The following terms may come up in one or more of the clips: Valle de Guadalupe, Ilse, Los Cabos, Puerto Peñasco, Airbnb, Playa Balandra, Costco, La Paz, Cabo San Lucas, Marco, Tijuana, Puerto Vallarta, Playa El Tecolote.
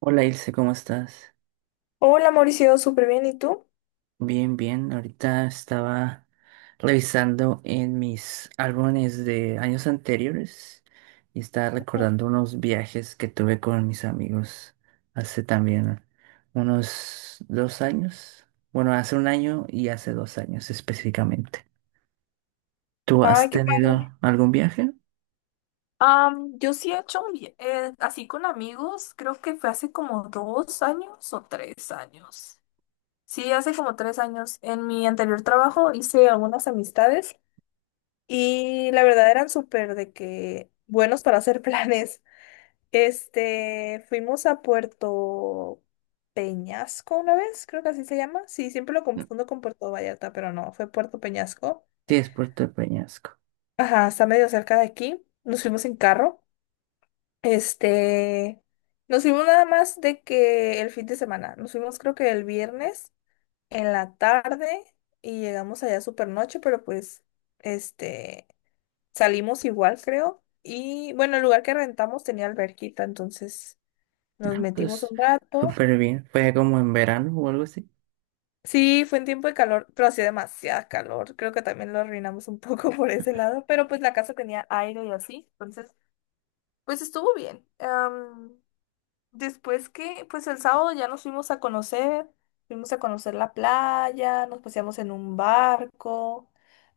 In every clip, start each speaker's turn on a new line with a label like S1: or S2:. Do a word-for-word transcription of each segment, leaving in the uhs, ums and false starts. S1: Hola Ilse, ¿cómo estás?
S2: Hola Mauricio, súper bien. ¿Y tú?
S1: Bien, bien. Ahorita estaba revisando en mis álbumes de años anteriores y estaba
S2: Ujú.
S1: recordando unos viajes que tuve con mis amigos hace también unos dos años. Bueno, hace un año y hace dos años específicamente. ¿Tú
S2: Ay,
S1: has
S2: qué padre.
S1: tenido algún viaje?
S2: Am, yo sí he hecho un via- eh, así con amigos, creo que fue hace como dos años o tres años. Sí, hace como tres años. En mi anterior trabajo hice algunas amistades. Y la verdad eran súper de que buenos para hacer planes. Este, fuimos a Puerto Peñasco una vez, creo que así se llama. Sí, siempre lo
S1: No.
S2: confundo con Puerto Vallarta, pero no, fue Puerto Peñasco.
S1: Sí, es Puerto de Peñasco.
S2: Ajá, está medio cerca de aquí. Nos fuimos en carro. Este, nos fuimos nada más de que el fin de semana. Nos fuimos creo que el viernes en la tarde y llegamos allá súper noche, pero pues, este, salimos igual, creo. Y bueno, el lugar que rentamos tenía alberquita, entonces nos
S1: Ah,
S2: metimos
S1: pues
S2: un rato.
S1: súper bien. Fue como en verano o algo así.
S2: Sí, fue en tiempo de calor, pero hacía demasiada calor. Creo que también lo arruinamos un poco por ese lado, pero pues la casa tenía aire y así, entonces pues estuvo bien. Am, después que, pues el sábado ya nos fuimos a conocer, fuimos a conocer la playa, nos paseamos en un barco,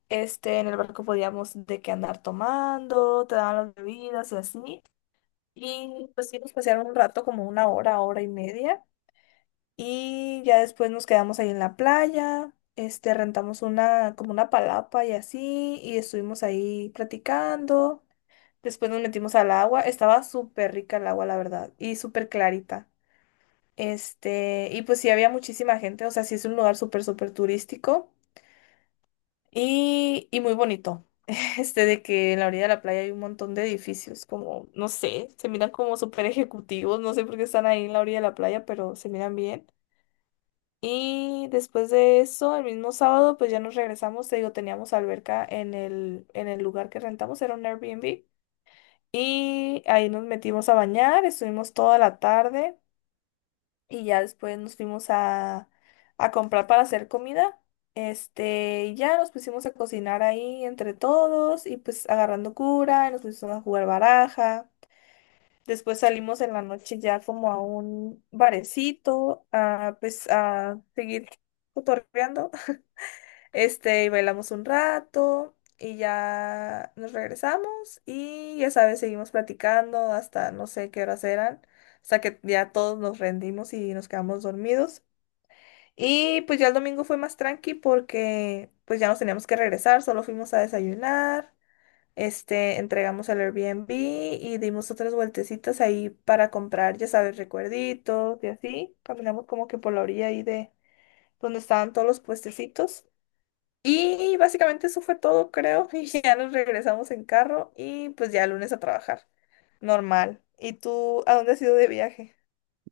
S2: este, en el barco podíamos de qué andar tomando, te daban las bebidas y así. Y pues sí, nos pasearon un rato, como una hora, hora y media. Y ya después nos quedamos ahí en la playa, este, rentamos una, como una palapa y así, y estuvimos ahí platicando. Después nos metimos al agua. Estaba súper rica el agua, la verdad. Y súper clarita. Este, y pues sí, había muchísima gente. O sea, sí es un lugar súper, súper turístico. Y, y muy bonito. Este, de que en la orilla de la playa hay un montón de edificios, como, no sé, se miran como súper ejecutivos. No sé por qué están ahí en la orilla de la playa, pero se miran bien. Y después de eso, el mismo sábado, pues ya nos regresamos. Te digo, teníamos alberca en el, en el lugar que rentamos. Era un Airbnb. Y ahí nos metimos a bañar, estuvimos toda la tarde y ya después nos fuimos a, a comprar para hacer comida. Este, y ya nos pusimos a cocinar ahí entre todos y pues agarrando cura, y nos pusimos a jugar baraja. Después salimos en la noche ya como a un barecito, a pues a seguir cotorreando. Este, y bailamos un rato y ya nos regresamos y ya sabes, seguimos platicando hasta no sé qué horas eran, hasta que ya todos nos rendimos y nos quedamos dormidos. Y pues ya el domingo fue más tranqui porque pues ya nos teníamos que regresar, solo fuimos a desayunar, este, entregamos el Airbnb y dimos otras vueltecitas ahí para comprar, ya sabes, recuerditos y así. Caminamos como que por la orilla ahí de donde estaban todos los puestecitos. Y básicamente eso fue todo, creo. Y ya nos regresamos en carro y pues ya el lunes a trabajar. Normal. ¿Y tú a dónde has ido de viaje?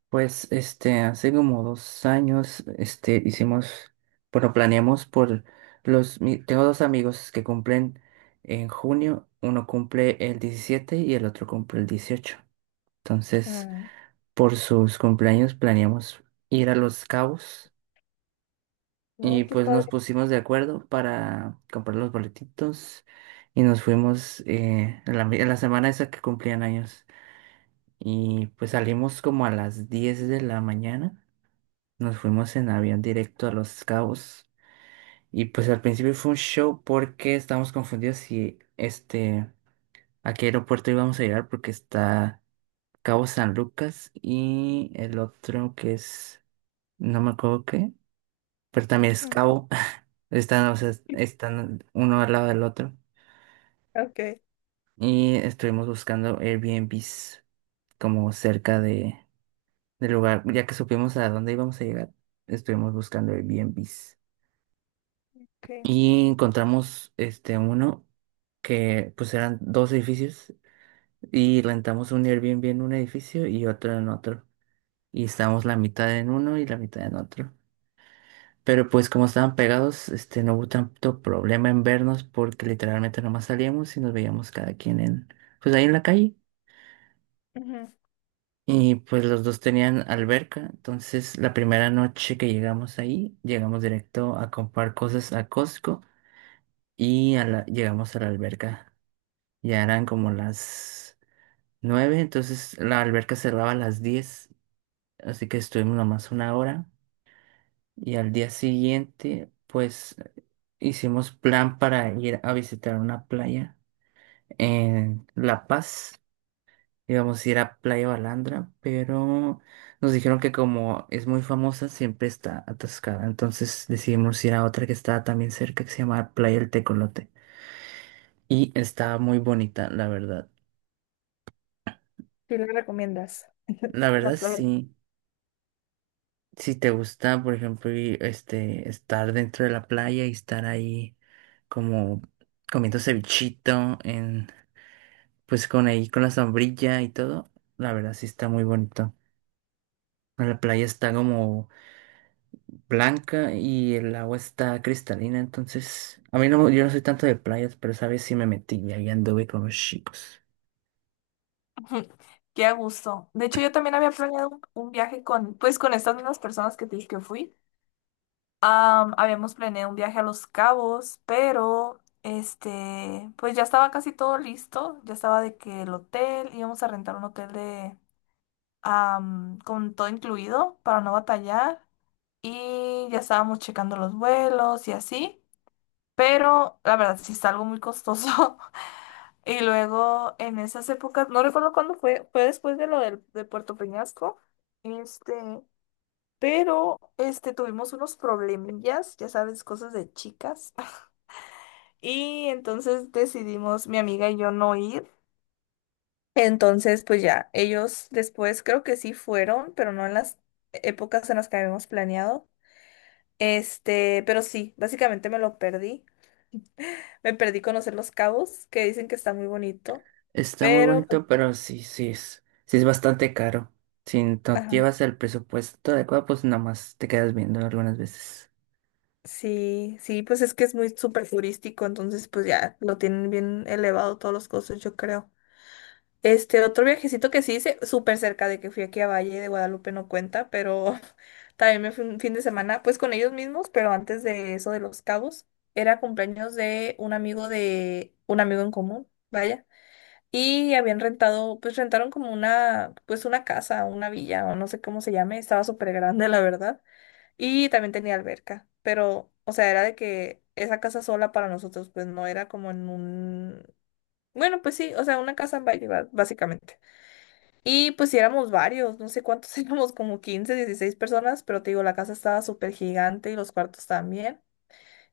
S1: Pues este, hace como dos años, este, hicimos, bueno, planeamos por los, mi- tengo dos amigos que cumplen en junio, uno cumple el diecisiete y el otro cumple el dieciocho. Entonces,
S2: Mm,
S1: por sus cumpleaños planeamos ir a Los Cabos y
S2: mm, qué
S1: pues nos
S2: padre.
S1: pusimos de acuerdo para comprar los boletitos y nos fuimos eh, en la, en la semana esa que cumplían años y pues salimos como a las diez de la mañana. Nos fuimos en avión directo a Los Cabos y pues al principio fue un show porque estábamos confundidos si este a qué aeropuerto íbamos a llegar porque está Cabo San Lucas y el otro que es no me acuerdo qué, pero también es
S2: Ujú.
S1: Cabo. Están, o sea, están uno al lado del otro
S2: Ok,
S1: y estuvimos buscando Airbnbs como cerca de del lugar, ya que supimos a dónde íbamos a llegar, estuvimos buscando Airbnbs.
S2: ok.
S1: Y encontramos este uno que pues eran dos edificios y rentamos un Airbnb en un edificio y otro en otro. Y estábamos la mitad en uno y la mitad en otro. Pero pues como estaban pegados, este no hubo tanto problema en vernos porque literalmente nomás salíamos y nos veíamos cada quien en pues ahí en la calle.
S2: Ujú.
S1: Y pues los dos tenían alberca, entonces la primera noche que llegamos ahí, llegamos directo a comprar cosas a Costco y a la- llegamos a la alberca. Ya eran como las nueve, entonces la alberca cerraba a las diez, así que estuvimos nomás una hora. Y al día siguiente, pues hicimos plan para ir a visitar una playa en La Paz. Íbamos a ir a Playa Balandra, pero nos dijeron que como es muy famosa, siempre está atascada. Entonces decidimos ir a otra que estaba también cerca, que se llama Playa El Tecolote. Y estaba muy bonita, la verdad.
S2: ¿Qué le recomiendas?
S1: La
S2: La
S1: verdad
S2: playa.
S1: sí. Si te gusta, por ejemplo, y, este, estar dentro de la playa y estar ahí como comiendo cevichito, en, pues con ahí con la sombrilla y todo, la verdad sí está muy bonito. La playa está como blanca y el agua está cristalina, entonces a mí no, yo no soy tanto de playas, pero sabes si me metí y ahí anduve con los chicos.
S2: Ujú. Qué a gusto. De hecho, yo también había planeado un, un viaje con, pues, con estas mismas personas que te dije que fui. Am, habíamos planeado un viaje a Los Cabos, pero este, pues ya estaba casi todo listo, ya estaba de que el hotel, íbamos a rentar un hotel de am, con todo incluido para no batallar y ya estábamos checando los vuelos y así, pero la verdad sí está algo muy costoso. Y luego en esas épocas, no recuerdo cuándo fue, fue después de lo del, de Puerto Peñasco, este, pero este tuvimos unos problemillas, ya sabes, cosas de chicas. Y entonces decidimos, mi amiga y yo, no ir. Entonces, pues ya, ellos después creo que sí fueron, pero no en las épocas en las que habíamos planeado. Este, pero sí, básicamente me lo perdí. Me perdí conocer Los Cabos, que dicen que está muy bonito.
S1: Está muy
S2: Pero, pues,
S1: bonito, pero sí, sí es, sí es bastante caro. Si no
S2: ajá,
S1: llevas el presupuesto adecuado, pues nada más te quedas viendo algunas veces.
S2: sí, sí, pues es que es muy súper turístico, entonces pues ya lo tienen bien elevado todos los costos, yo creo. Este otro viajecito que sí hice, súper cerca de que fui aquí a Valle de Guadalupe, no cuenta, pero también me fui un fin de semana, pues con ellos mismos, pero antes de eso de Los Cabos, era cumpleaños de un amigo de un amigo en común, vaya, y habían rentado, pues rentaron como una, pues una casa, una villa, o no sé cómo se llame, estaba súper grande, la verdad, y también tenía alberca, pero, o sea, era de que esa casa sola para nosotros, pues no era como en un, bueno, pues sí, o sea, una casa en Valle, ba- básicamente. Y pues sí éramos varios, no sé cuántos éramos, como quince dieciséis personas, pero te digo, la casa estaba súper gigante y los cuartos también.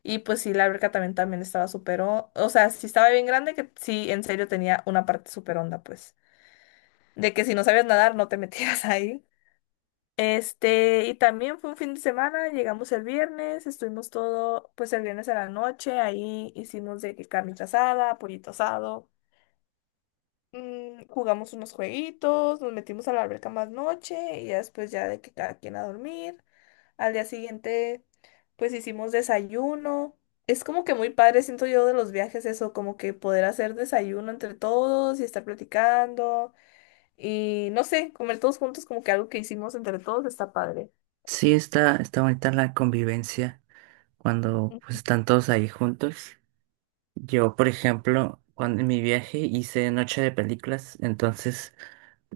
S2: Y pues sí, la alberca también, también estaba súper, o o sea, sí estaba bien grande, que sí, en serio tenía una parte súper honda, pues, de que si no sabías nadar no te metías ahí. Este, y también fue un fin de semana, llegamos el viernes, estuvimos todo, pues el viernes a la noche, ahí hicimos de que carnita asada, pollito asado. Mm, jugamos unos jueguitos, nos metimos a la alberca más noche y ya después ya de que cada quien a dormir. Al día siguiente, pues hicimos desayuno. Es como que muy padre, siento yo, de los viajes eso, como que poder hacer desayuno entre todos y estar platicando y no sé, comer todos juntos, como que algo que hicimos entre todos está padre.
S1: Sí, está, está bonita la convivencia cuando pues, están todos ahí juntos. Yo, por ejemplo, cuando en mi viaje hice noche de películas, entonces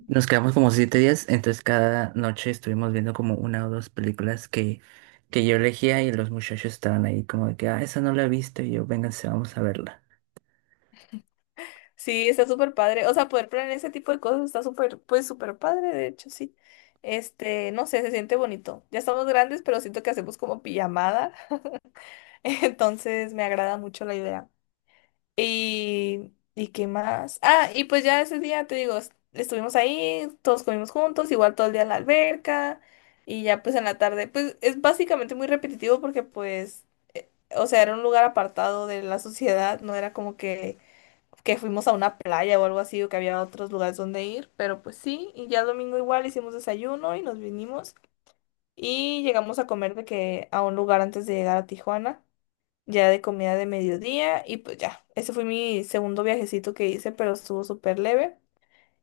S1: nos quedamos como siete días, entonces cada noche estuvimos viendo como una o dos películas que, que yo elegía y los muchachos estaban ahí como de que, ah, esa no la he visto y yo, vénganse, vamos a verla.
S2: Sí, está súper padre. O sea, poder planear ese tipo de cosas está súper, pues súper padre, de hecho, sí. Este, no sé, se siente bonito. Ya estamos grandes, pero siento que hacemos como pijamada. Entonces me agrada mucho la idea. Y, ¿y qué más? Ah, y pues ya ese día, te digo, est- estuvimos ahí, todos comimos juntos, igual todo el día en la alberca. Y ya pues en la tarde, pues es básicamente muy repetitivo porque pues, o sea, era un lugar apartado de la sociedad, no era como que que fuimos a una playa o algo así, o que había otros lugares donde ir, pero pues sí, y ya el domingo igual hicimos desayuno y nos vinimos y llegamos a comer de que a un lugar antes de llegar a Tijuana, ya de comida de mediodía y pues ya, ese fue mi segundo viajecito que hice, pero estuvo súper leve.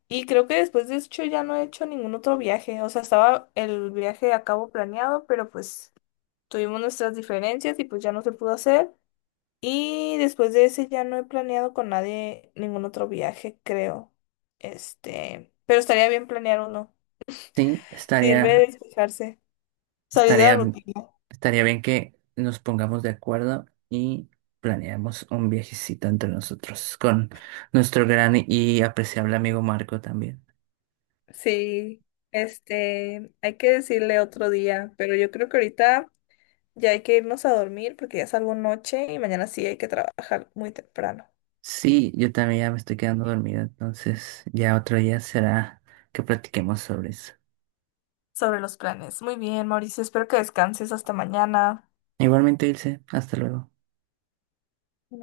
S2: Y creo que después de eso ya no he hecho ningún otro viaje, o sea, estaba el viaje a cabo planeado, pero pues tuvimos nuestras diferencias y pues ya no se pudo hacer. Y después de ese ya no he planeado con nadie ningún otro viaje, creo. Este, pero estaría bien planear uno.
S1: Sí,
S2: Sirve de
S1: estaría.
S2: despejarse, salir de la
S1: Estaría,
S2: rutina.
S1: estaría bien que nos pongamos de acuerdo y planeemos un viajecito entre nosotros con nuestro gran y apreciable amigo Marco también.
S2: Sí, este, hay que decirle otro día, pero yo creo que ahorita ya hay que irnos a dormir porque ya salgo noche y mañana sí hay que trabajar muy temprano.
S1: Sí, yo también ya me estoy quedando dormido, entonces ya otro día será que platiquemos sobre eso.
S2: Sobre los planes. Muy bien, Mauricio, espero que descanses hasta mañana.
S1: Igualmente, Ilse, hasta luego.